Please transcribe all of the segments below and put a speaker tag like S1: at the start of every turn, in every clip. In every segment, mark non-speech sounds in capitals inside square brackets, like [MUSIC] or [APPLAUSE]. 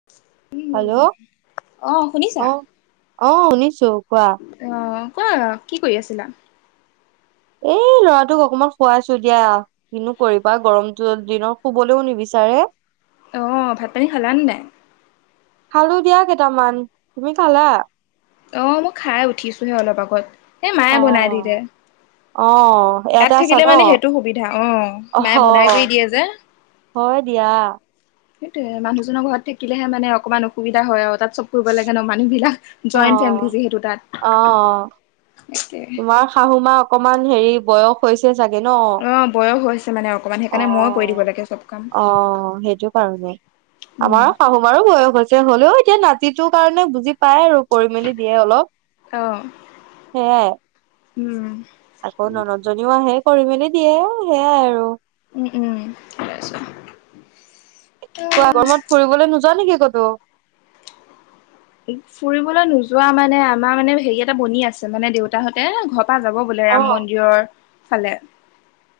S1: [INAUDIBLE]
S2: Hello
S1: অ শুনিছা
S2: অ অ শুনিছো কোৱা
S1: অ কোৱা কি কৰি আছিলা
S2: এই ল'ৰাটোক অকমান শুৱাইছো দিয়া কিনো কৰিবা গৰমটো দিনত শুবলৈও নিবিচাৰে
S1: অ ভাত পানী খালা নে নাই
S2: খালো দিয়া কেইটামান তুমি খালা
S1: অ মই খাই উঠিছোহে অলপ আগত এ মায়ে
S2: অ
S1: বনাই দিলে
S2: অ
S1: তাত
S2: ইয়াতে আছা
S1: থাকিলে
S2: ন
S1: মানে সেইটো সুবিধা অ
S2: অহ
S1: মায়ে বনাই কৰি দিয়ে যে
S2: হয় দিয়া
S1: সেইটোয়ে মানুহজনৰ ঘৰত থাকিলেহে মানে অকণমান অসুবিধা হয় আৰু তাত চব কৰিব লাগে ন মানুহবিলাক
S2: অ
S1: জইণ্ট ফেমিলি যিহেতু তাত
S2: অ
S1: তাকে
S2: তোমাৰ শাহু মা অকমান হেৰি বয়স হৈছে চাগে ন
S1: অ বয়স হৈছে মানে অকমান
S2: অ
S1: সেইকাৰণে মই কৰি দিব লাগে চব কাম
S2: অ সেইটো সেইটো কাৰণে
S1: উম
S2: আমাৰ শাহুমাৰো বয়স হৈছে হলেও এতিয়া নাতিটোৰ কাৰণে বুজি পায় আৰু কৰি মেলি দিয়ে অলপ
S1: অ
S2: সেয়াই
S1: উম
S2: আকৌ ননদজনীও আহে কৰি মেলি দিয়ে সেয়াই আৰু
S1: উম উম তাৰপিছত
S2: কোৱা
S1: অ
S2: গৰমত ফুৰিবলৈ নোযোৱা নেকি ক'তো
S1: ফুৰিবলৈ নোযোৱা মানে আমাৰ মানে হেৰি এটা বনি আছে মানে দেউতাহঁতে ঘৰৰ পৰা যাব বোলে
S2: অ
S1: ৰাম মন্দিৰৰ ফালে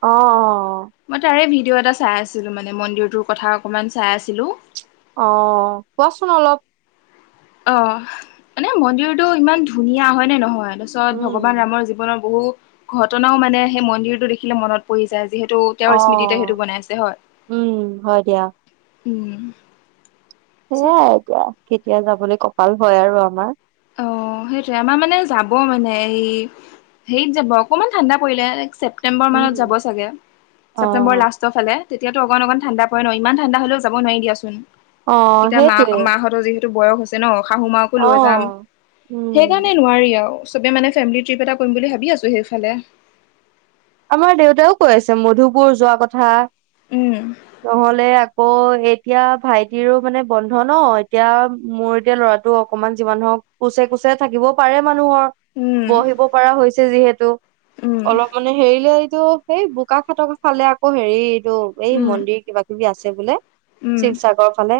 S2: অ'
S1: মই তাৰে ভিডিঅ' এটা চাই আছিলো মানে মন্দিৰটোৰ কথা অকণমান চাই আছিলো
S2: অ' কোৱাচোন অলপ
S1: অ' মানে মন্দিৰটো ইমান ধুনীয়া হয় নে নহয় তাৰপিছত
S2: উম
S1: ভগৱান ৰামৰ জী ৱনৰ বহু ঘটনাও মানে সেই মন্দিৰটো দেখিলে মনত পৰি যায় যিহেতু
S2: অ
S1: তেওঁৰ স্মৃতিতে সেইটো বনাইছে হয়
S2: উম হয় দিয়া
S1: উম তাৰপিছত
S2: সেয়াই এতিয়া কেতিয়া যাবলৈ কপাল হয় আৰু আমাৰ
S1: অ' সেইটোৱে আমাৰ মানে যাব মানে এই হেৰিত যাব অকণমান ঠাণ্ডা পৰিলে ছেপ্টেম্বৰ মানত
S2: উম
S1: যাব চাগে
S2: অ
S1: ছেপ্টেম্বৰৰ লাষ্ট টৰ ফালে তেতিয়াতো অকণ অকণ ঠাণ্ডা পৰে ন ইমান ঠাণ্ডা হ'লেও যাব নোৱাৰি দিয়াচোন
S2: অ
S1: এতিয়া মা
S2: সেইটোৱে
S1: মাহঁতৰ যিহেতু বয়স হৈছে ন শাহু মা
S2: অ'। উম
S1: সেইকাৰণে নোৱাৰি আৰু, চবে মানে ফেমিলি ট্ৰিপ এটা কৰিম বুলি ভাবি আছোঁ সেইফালে।
S2: আমাৰ দেউতাইও কৈ আছে মধুপুৰ যোৱা কথা।
S1: উম।
S2: নহ'লে আকৌ এতিয়া ভাইটিৰো মানে বন্ধ ন? এতিয়া মোৰ এতিয়া ল'ৰাট টো অকণমান যিমান নহওক কোছে কোছে চে থাকিব পাৰে মানুহৰ,
S1: উম
S2: বহিব পাৰা হৈছে যিহেতু,
S1: উম
S2: অলপমান এইটো, সেই বোকাখাটৰ ফালে আকৌ হেৰি এইটো এই,
S1: উম
S2: মন্দিৰ কিবা কিবি আছে বোলে?
S1: উম
S2: শিৱসাগৰ ফালে,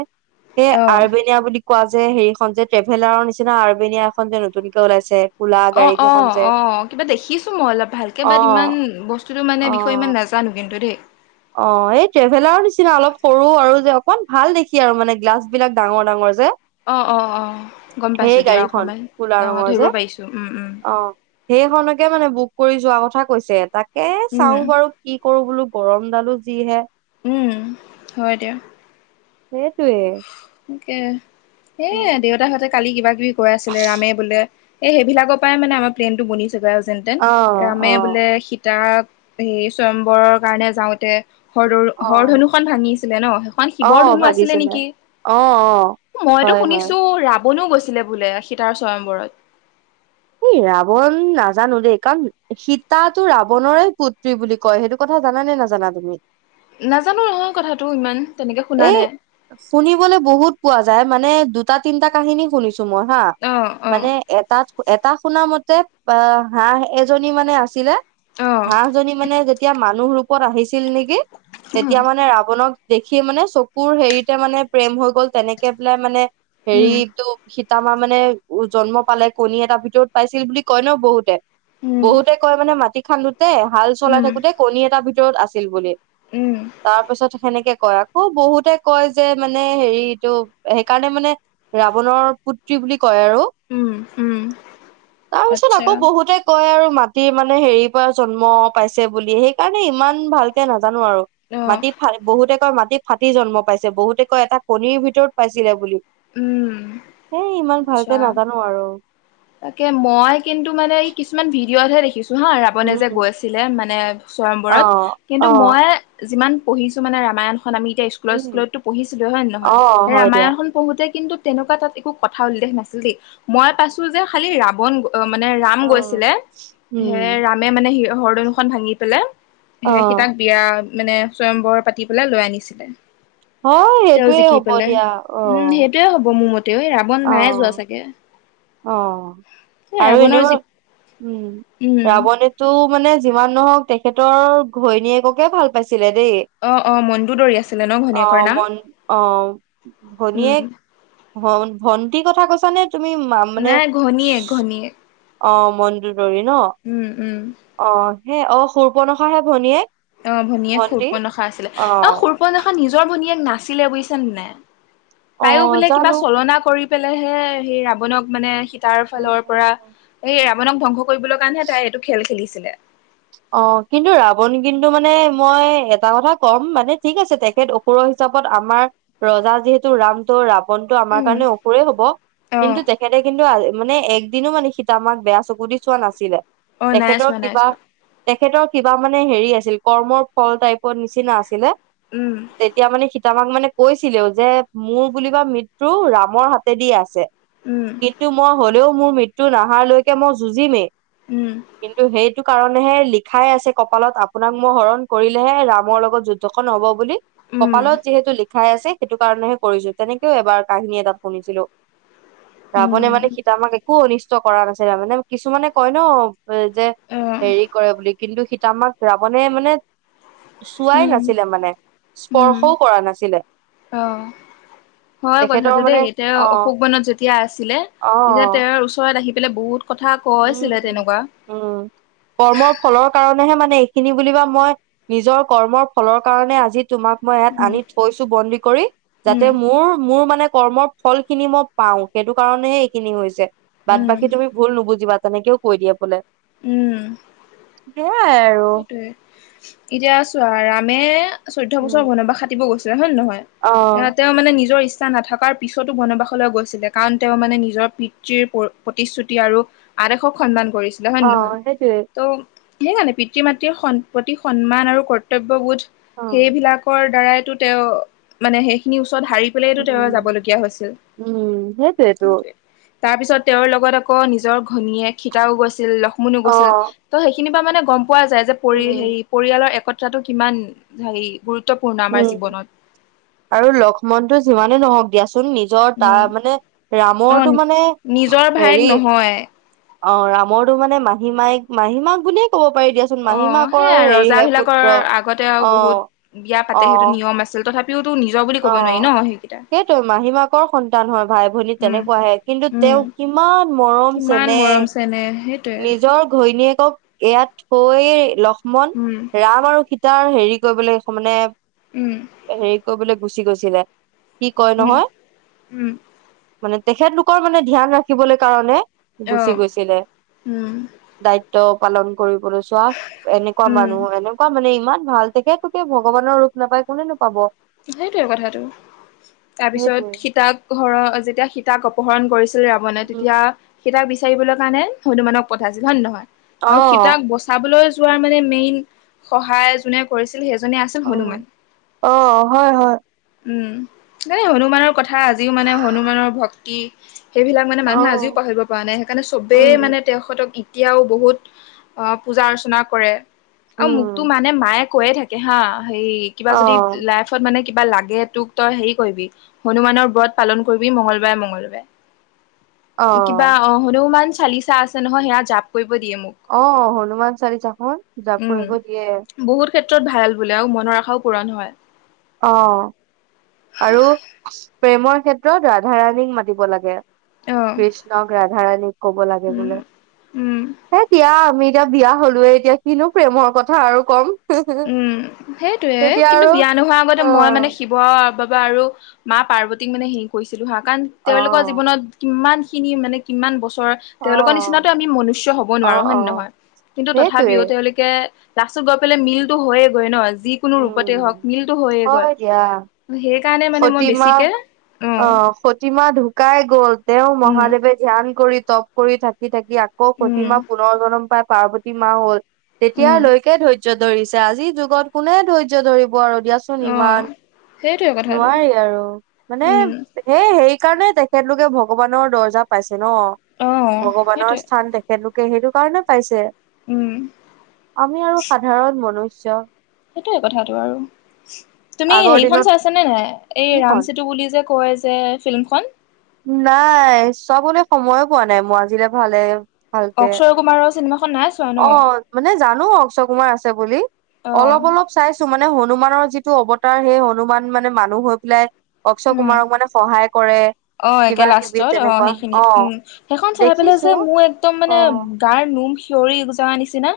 S2: সেই
S1: অহ।
S2: আৰবেনিয়া বুলি কোৱা যে হেৰিখন যে, ট্ৰেভেলাৰৰ নিচিনা আৰবেনিয়া এখন যে নতুনকে ওলাইছে কোলা
S1: অ,
S2: গাড়ী
S1: অ,
S2: কেইখন যে
S1: অ'। কিবা দেখিছোঁ মই অলপ ভালকে
S2: অ
S1: বাত ইমান, বস্তুটো মানে
S2: অ
S1: বিষয়ে ইমান নাজানো কিন্তু দেই।
S2: অ, এই ট্ৰেভেলাৰৰ নিচিনা অলপ সৰু আৰু যে অকন ভাল দেখি আৰু, মানে গ্লাছ বিলাক ডাঙৰ ডাঙৰ যে
S1: অ, অ, অ গ'ম
S2: সেই
S1: পাইছোঁ দিয়া,
S2: গাড়ীখন
S1: অকমান
S2: কোলা
S1: অ'
S2: ৰঙৰ
S1: ধৰিব
S2: যে
S1: পাৰিছোঁ। উ, উম।
S2: অ, হেইখনকে মানে বুক কৰি যোৱা কথা কৈছে, তাকে
S1: উম
S2: চাওঁ বাৰু কি কৰোঁ বোলো, গৰম ডালো যিহে
S1: উম, হয় দিয়া।
S2: সেইটোৱেই।
S1: তাকে এই এ দেউতাহঁতে কালি কিবা কিবি কৈ আছিলে ৰামে বোলে, এ সেইবিলাকৰ পৰাই মানে আমাৰ প্লেনটো বনিছেগৈ আও যেন তেন,
S2: অ',
S1: ৰামে
S2: অ',
S1: বোলে সীতাক হেৰি সয়ম্বৰৰ কাৰণে যাওঁতে হৰৰ হৰ
S2: অ',
S1: ধনুখন ভাঙিছিলে ন? সেইখন শিৱৰ
S2: অ',
S1: ধনু আছিলে
S2: ভাগিছিলে
S1: নেকি?
S2: অ', অ'।
S1: মইতো
S2: হয়, হয়,
S1: শুনিছোঁ ৰাৱণো গৈছিলে বোলে, সীতাৰ সয়ম্বৰত।
S2: এই ৰাৱণ নাজানো দেই, কাৰণ সীতাতো ৰাৱণৰে পুত্ৰী বুলি কয়, সেইটো কথা জানানে নাজানা তুমি?
S1: নাজানো নহয় কথাটো ইমান, তেনেকে শুনা
S2: এই
S1: নাই।
S2: শুনিবলৈ বহুত পোৱা যায়, মানে দুটা, তিনটা কাহিনী শুনিছোঁ মই হয়
S1: অ', অ।
S2: এটাত, এটা শুনা মতে, পা হাঁহ এজনী মানে আছিলে,
S1: অ
S2: হাঁহ জনী মানে যেতিয়া মানুহ ৰূপত আহিছিল নেকি তেতিয়া মানে ৰাৱণক সে মানে চকুৰ হেৰিতে মানে প্ৰেম হৈ গ'ল তেনেকে পেলাই মানে
S1: উম
S2: হেৰিটো সীতা মা মানে উ জন্ম পালে কণী এটা ভিতৰত পাইছিল বুলি কয় ন, বহুতে
S1: উম
S2: বহুতে কয় মানে মাটি খান্দোতে হাল চলাই
S1: উম উম
S2: থাকোঁতে কণী এটা ভিতৰত আছিল বুলি
S1: উম
S2: তাৰপিছত সেনেকে কয় আকৌ বহুতে কয় যে, মানে হেৰিটো সেইকাৰণে মানে ৰাৱণৰ পুত্ৰী বুলি কয় আৰু
S1: উম উম
S2: তাৰপিছত
S1: আচ্ছা
S2: আকৌ বহুতে কয় আৰু মাটিৰ মানে হেৰিৰ পৰা জন্ম পাইছে বুলি সেইকাৰণে ইমান ভালকে নাজানো আৰু।
S1: অ
S2: মাটি ফা [UNINTELLIGIBLE] বহুতে কয় মাটি ফাটি জন্ম পাইছে, বহুতে কয় এটা কণীৰ ভিতৰত পাইছিলে বুলি
S1: উম
S2: এই ইমান ভালকে
S1: আচ্ছা
S2: নাজানো আৰু
S1: তাকে মই কিন্তু মানে এই কিছুমান ভিডিঅ'তহে দেখিছোঁ। নহয় ৰাৱণে যে
S2: উম
S1: গৈছিলে মানে
S2: অ
S1: চয়ম্বৰত কিন্তু
S2: অ
S1: মইয়ে যিমান পঢ়িছো মানে ৰামায়ণখন আমি এতিয়া স্কুলত,
S2: উম
S1: স্কুলতটো পঢ়ছিলোঁ হয় নে নহয়
S2: অ
S1: হে
S2: হয় দিয়া
S1: ৰামায়ণখন পঢ়োঁতে কিন্তু তেনেকুৱা তাত একো কথা উল্লেখ নাছিল দেই মই পাইছোঁ যে খালি ৰাৱণ গ অ' মানে, ৰাম
S2: অ
S1: গৈছিলে। হে
S2: উম
S1: ৰাম ৰামে মানে [UNINTELLIGIBLE] হৰ ধনুখন ভাঙি পেলে
S2: অ
S1: হে সীতাক বিয়া মানে, চয়ম্বৰ পাতি পেলাই লৈ আনিছিলে।
S2: হয়
S1: তেওঁ
S2: সেইটোয়ে
S1: জিকি
S2: হ'ব
S1: পেলে
S2: দিয়া অ
S1: উম, হেটোৱে হ'ব মোৰ মতেও এই ৰাৱণ
S2: অ
S1: নাই যোৱা চাগে। এ
S2: অ' আৰু
S1: ৰাৱণৰ
S2: এনেও
S1: যি
S2: উম,
S1: উম
S2: ৰাৱণে তো মানে যিমান নহওক, তেখেতৰ ঘৈণীয়েককে ভাল পাইছিলে দে।
S1: অ অ মনটো দৌৰি আছিলে ন ঘনীয়েকৰ
S2: অ'
S1: নাম
S2: মন অ'
S1: উম
S2: ঘনীয়েক ভন-ভন্টি কথা কৈছ নে? তুমি মা মানে
S1: নাই ঘনীয়েক, ঘনীয়েক।
S2: অ' মন্দোদৰী ন?
S1: উম, উম।
S2: অ' সেই অ' শূৰ্পনখা হে ভনীয়েক।
S1: অ' ভনীয়েক
S2: ভন্টি
S1: শূৰ্পনখা আছিলে, অ' শূৰ্পনখা নিজৰ ভনীয়েক নাছিলে বুইছা নে নাই? তাইও
S2: অ'
S1: বোলে কিবা
S2: জানো
S1: চলনা কৰি পেলাই হে সেই ৰাৱণক মানে সী তাৰ ফালৰ পৰা এই ৰাৱনক ধ্বংস কৰিবলৈ কাৰণেহে তাই এইটো খেল খেলিছিলে।
S2: অ' কিন্তু ৰাৱণ, কিন্তু মানে মই এটা কথা ক'ম মানে, ঠিক আছে তেখেত অ সুৰ হিচাপত আমাৰ ৰজা যিহেতু ৰাম ত' ৰাব ৱণটো আমাৰ
S1: উম
S2: কাৰণে অসুৰেই হ'ব,
S1: অ
S2: কিন্তু তেখেতে কিন্তু মানে, একদিনো মানে সীতামাক বেয়া চকু দি চোৱা নাছিলে।
S1: অ' নাই
S2: তেখেতৰ
S1: চোৱা, নাই
S2: কিবা
S1: চোৱা।
S2: তেখেতৰ কিবা মানে, হেৰি আছিল কৰ্মৰ ফল টাইপৰ নিচিনা আছিলে।
S1: উম,
S2: তেতিয়া মানে, সীতামাক মানে কৈছিলেও যে মোৰ বুলিবা মৃত্যু ৰামৰ হাতেদি আছে।
S1: উম
S2: কিন্তু মই হলেও মোৰ মৃত্যু নাহাৰ লৈকে মই যুঁজিমেই,
S1: উম
S2: কিন্তু সেইটো কাৰণেহে লিখাই আছে কপালত, আপোনাক মই হৰণ কৰিলেহে ৰামৰ লগত যুদ্ধখন হ'ব বুলি।
S1: উম
S2: কপালত যিহেতু লিখাই আছে সেইটো কাৰণেহে কৰিছো। তেনেকেও এবাৰ কাহিনী এটাত শুনিছিলোঁ। ৰাৱণে
S1: উম
S2: মানে সীত মা ক এক একো অনিষ্ট কৰা নাছিলা মানে, কিছুমানে কয় ন, যে
S1: অ
S2: হেৰি কৰে বুলি কিন্তু সীত মাক ৰাৱণে মানে, চোৱাই
S1: উম
S2: নাছিলে মানে,
S1: উম
S2: স্পৰ্শও কৰা নাছিলে।
S1: অ', হয়
S2: তেখেতৰ
S1: কথাটো
S2: মানে
S1: দেই সীতা
S2: অ
S1: অশোক বনত যেতিয়া আছিলে।
S2: অ
S1: তেতিয়া
S2: অ
S1: তেওঁৰ ওচৰত আহি পেলাই বহুত কথা কৈছিলে
S2: উম,
S1: তেনেকুৱা
S2: উম, কৰ্ম ফলৰ কাৰণেহে মানে এইখিনি বুলিবা নিজৰ কৰ্মৰ ফলৰ কাৰণে আজি তোমাক মই ইয়াত
S1: উম
S2: আনি থৈছো বন্দী কৰি। যাতে
S1: উম
S2: মোৰ মোৰ মানে কৰ্মৰ ফল খিনি মই পাওঁ সেইটো কাৰণেহে এইখিনি হৈছে। বাট
S1: উম
S2: বাকী তুমি ভুল নুবুজ জিবা তেনেকেও কৈ দিয়ে বোলে
S1: উম
S2: সেইয়াই আৰু।
S1: সেইটোৱে এতিয়া ছোৱা ৰামে চৈধ্য
S2: উম।
S1: বছৰ বনবাস খাতিব গৈছিলে হয় নে নহয়? এতিয়া
S2: অ',
S1: তেওঁ মানে নিজৰ ইচ্ছা নথকাৰ পিছতো বনবাসলৈ গৈছিলে, কাৰণ তেওঁ মানে নিজৰ পিতৃৰ প্ৰতিশ্ৰুতি আৰু আদেশক সন্মান কৰিছে হয় নে নহয়?
S2: অ', সেইটোৱে
S1: ত' সেইকাৰণে পিতৃ মাতৃৰ স প্ৰতি সন্মান আৰু কৰ্তব্যবোধ
S2: অ',
S1: সেইবিলাকৰ দ্বাৰাইতো তেওঁ মানে সেইখিনি ওচৰত হাৰি পেলাইটো তেওঁ
S2: উম।
S1: যাবলগীয়া হৈছিল,
S2: উম, সেইটোৱেতো
S1: সেইটোৱে। তাৰপিছত তেওঁৰ লগত আকৌ নিজৰ ঘনীয়েক সীতাও গৈছিল লক্ষ্মণো গৈছিল।
S2: অ',
S1: ত' সেইখিনি পৰা মানে গ'ম পোৱা যায় যে পৰি
S2: উম,
S1: হেৰি পৰিয়ালৰ একতাটো কিমান হেৰি গুৰুত্বপূৰ্ণ আমাৰ
S2: উম।
S1: জীৱনত।
S2: আৰু লক্ষ্মণ তো যিমানে নহওঁক দিয়াচোন টো নিজৰ
S1: উম,
S2: তাৰমানে ৰামৰটো মানে হেৰি
S1: হয়।
S2: ৰামৰটো মানে মাহী মাহী মাক বুলিয়ে ক'ব পাৰি দিয়াচোন। চোন মাহী
S1: অ'
S2: মাকৰ
S1: সেয়াই
S2: হেৰিহে
S1: ৰজাবিলাকৰ
S2: পুত্ৰ
S1: আগতে আৰু বহুত
S2: অ'
S1: বিয়া পাতে সেইটো
S2: অ'।
S1: নিয়ম আছিল তথাপিওতো নিজৰ বুলি ক'ব নোৱাৰি
S2: অ'
S1: ন সেইকেইটা।
S2: সেইটো মাহী মাকৰ সন্তান হয় ভাই ভনী
S1: উম,
S2: তেনেকুৱাহে। কিন্তু
S1: উম,
S2: তেওঁ কিমান মৰম চেন
S1: কিমান মৰম
S2: নেহ,
S1: চেনেহ সেইটোৱে।
S2: নিজৰ ঘৈণীয়েকক ইয়াত থৈ লক্ষ্মণ
S1: উম।
S2: ৰাম আৰু সীতাৰ হেৰি কৰিবলৈ মানে
S1: উম।
S2: হেৰি কৰিবলৈ গুচি গৈছিলে, কি কয়
S1: উম,
S2: নহয়
S1: উম,
S2: মানে তেখেতলোকৰ মানে ধ্যান ৰাখিবলৈ কাৰণে গুচি
S1: অ',
S2: গৈছিলে।
S1: উম,
S2: দায়িত্ব পালন কৰিবলৈ চোৱা এনেকুৱা
S1: উম।
S2: মানুহ এনে কুৱা মানে ইমান ভাল। তেখেত লোকে ভগৱানৰ ৰূপ নাপায় কোনেনো পাব।
S1: সেইটয়ে কথাটো,
S2: সেইটোৱে।
S1: তাৰপিছত সীতাক হৰ যেতিয়া সীতাক অপহৰণ কৰিছে ৰাৱণে।
S2: উম,
S1: তেতিয়া সীতাক বিচাৰিবলৈ কাৰণে হনুমানক পঠাইছিল হয় নে নহয়? আৰু
S2: অ',
S1: সীতাক বচ চাবলৈ যোৱাৰ মানে মেইন সহায় যোনে কৰিছিল সেইজনে আছিল
S2: উম,
S1: হনুমান।
S2: অ' হয়, হয়।
S1: উম, হেই হনুমানৰ কথা আজিও মানে হনুমানৰ ভক্তি সেইবিলাক মানে মানুহে আজিও
S2: অ',
S1: পাহৰিব পৰা নাই। সেইকাৰণে চবেই মানে
S2: উম,
S1: তেখেতক এতিয়াও বহুত অ' পূজা অৰ্চনা কৰে। আৰু মোকতো
S2: উম,
S1: মানে মায়ে কৈয়ে থাকে হা' হে কিবা যদি
S2: অ',
S1: লাই ফত মানে কিবা লাগে তোক তই হেৰি কৰিবি হনুমানৰ ব্ৰত পালন কৰিবি মঙ্গলবাৰে মঙ্গলবাৰে। কিবা অ' হনুমান চালিচা আছে নহয় সেয়া জাপ কৰিব দিয়ে মোক।
S2: অ', অ' হনুমান চালিচাখন জাপ
S1: উম
S2: কৰিব দিয়ে।
S1: বহুত ক্ষেত্ৰত ভাল বোলেও মনৰ আশাও পূৰণ হয়।
S2: অ' আৰু প্ৰেমৰ ক্ষেত্ৰত ৰাধা ৰাণীক মাতিব লাগে।
S1: অ
S2: কৃষ্ণক ৰাধাৰাণীক ক'ব লাগে
S1: উম
S2: বোলে।
S1: উম।
S2: হে দিয়া আমি এতিয়া বিয়া হলোয়ে এতিয়া কিনো প্ৰেমৰ কথা আৰু কম!
S1: উম সেইটোৱে,
S2: এতিয়া
S1: কিন্তু
S2: আৰু
S1: বিয়া নোহোৱাৰ আগতে মই
S2: অ'।
S1: মানে শিব ব বাবা আৰু মা পাৰ্বতীক মানে হি কৰিছিলো হা, কাৰণ তেওঁলোকৰ
S2: অ',
S1: জীৱনত কিমান খিনি মানে কিমান বছৰ তেওঁলোকৰ
S2: অ',
S1: নিচিনাতো আমি মনুষ্য হ'ব নোৱাৰো
S2: অ',
S1: হয় নে
S2: অ',
S1: নহয়, কিন্তু
S2: সেইটোৱে,
S1: তথাপিও তেওঁলোকে কে লাষ্টত গৈ পেলাই মিলটো হয়েগৈ ন যি কোনো ৰূপতে হওঁক
S2: উম,
S1: মিলটো হৈয়ে গৈ।
S2: হয় দিয়া।
S1: সেইকাৰণে মানে মই
S2: সতীমা
S1: বেছিকে অঁ
S2: শুকাই গল, তেওঁ মহাদেৱে ধ্যান কৰি তপ কৰি থাকি থাকি আকৌ
S1: উম
S2: প্ৰতিমা প পুনৰ জনম পাই পাৰ্বতী মা হ'ল,
S1: উম
S2: তেতিয়ালৈকে ধৈৰ্য ধৰিছে আজিৰ যুগত কোনে ধৈৰ্য ধৰিব আৰু দিয়া চোন
S1: অ
S2: ইমান,
S1: সেইটোৱে কথাটো
S2: নোৱাৰি আৰু মানে
S1: উম
S2: সেই সেইকাৰণে তেখেতলোকে ভগৱানৰ দৰ্জা পাইছে ন,
S1: অ
S2: ভগৱানৰ
S1: সেইটোৱে
S2: স্থান তে তেখেতে লোকে সেইটো কাৰণে পাইছে,
S1: উম
S2: আমি আৰু সাধাৰণ মনুষ্য।
S1: সেইটোৱে কথাটো আৰু। তুমি
S2: আগৰ দিনৰ
S1: হেৰিখন চাইছানে নাই এই
S2: কি কন
S1: ৰামসেতু বুলি যে কয় যে ফিল্মখন?
S2: নাই চাবলে সময়ে পোৱা নাই মই আজিলে ভালে ভালকে
S1: অক্ষয় কুমাৰৰ চিনেমাখন নাচ
S2: অ মানে জানো অক্ষয় কুমাৰ আছে বুলি,
S1: অ
S2: অলপ অলপ চাইছো মানে হনুমানৰ যিটো অৱতাৰ সেই হনুমান মানে মানুহ হৈ পেলাই অক্ষয়
S1: উম
S2: কুমাৰক মানে সহায় কৰে।
S1: অ একে
S2: কিবা কিবি
S1: লাষ্টত অ
S2: তেনেকুৱা
S1: সেইখিনি
S2: অ
S1: উম। সেইখন চাই পেলাই
S2: দেখিছো
S1: যে মোৰ একদম
S2: অ
S1: মানে গাৰ নোম সিয়ৰি যা নিচিনা,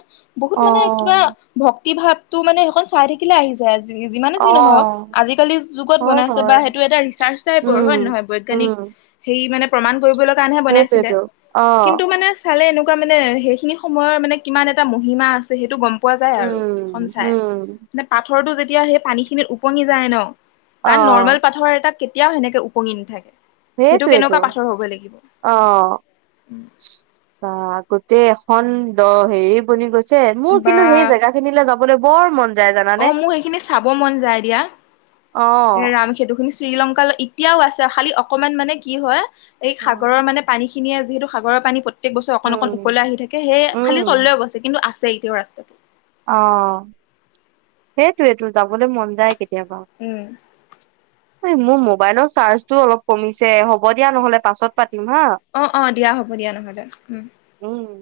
S1: বহুত
S2: অ
S1: মানে কিবা ভক্তি ভাৱটো মানে সেইখন চাই থাক কিলে আহি যায়, যি-যিমানে
S2: অ
S1: যি নহওক। আজিকালি যুগত
S2: হয়
S1: বনাইছে বা
S2: হয়
S1: সেইটো এটা ৰিচাৰ্চ টাইপৰ হয়
S2: উম
S1: নে নহয় বৈ বৈজ্ঞানিক
S2: উম
S1: হেৰি মানে প্ৰমাণ কৰিব কাৰণে হে বনাইছিলে,
S2: সেইটোয়েতো অ
S1: কিন্তু মানে চালে এনেকুৱা মানে সেইখিনি সময়ৰ মানে কিমান এটা মহিমা আছে সেইটো গম পোৱা যায় আৰু
S2: উম
S1: সঞ্চাই
S2: উম
S1: নে পাথৰটো যেতিয়া সেই পানীখিনিত উপঙি যায় ন'
S2: অ
S1: কাৰণ নৰ্মেল পাথৰ এটাত কেতিয়াও সেনেকে উপঙি নাথাকে। সেইটো
S2: সেইটোৱেটো
S1: কেনেকুৱা পাথৰ হ'ব লাগিব
S2: অঁ। বা গোটেই এখন দ হেৰি বনি গৈছে, মোৰ
S1: বা
S2: কিন্তু সেই জেগা খিনিলে যাবলে বৰ মন। যায় জানানে
S1: অঁ', মোৰ সেইখিনি চাব মন যায় দিয়া,
S2: অ
S1: এ, ৰাম সেতু খিনি শ্ৰীলংকলৈ এতিয়াও আছে খালি অকমান মানে কি হয় এই সাগৰৰ মানে পানী খিনিয়ে যিহেতু সাগৰৰ পানী পত প্ৰত্যেক বছৰ অকণ অকণ
S2: উম
S1: উপৰলে আহি থাকে, সেয়ে খালি
S2: উম
S1: তললৈ গৈছে কিন্তু আছে এতিয়াও আছে।
S2: অঁ সেইটোৱেতো যাবলৈ মন যায় কেতিয়াবা।
S1: উম।
S2: এ, মোৰ মোবাইলৰ চাৰ্জটোও অলপ কমিছে হ'ব দিয়া নহ'লে পাছত পাতিম হা
S1: অঁ অঁ দিয়া হ'ব দিয়া নহ'লে উম।
S2: উম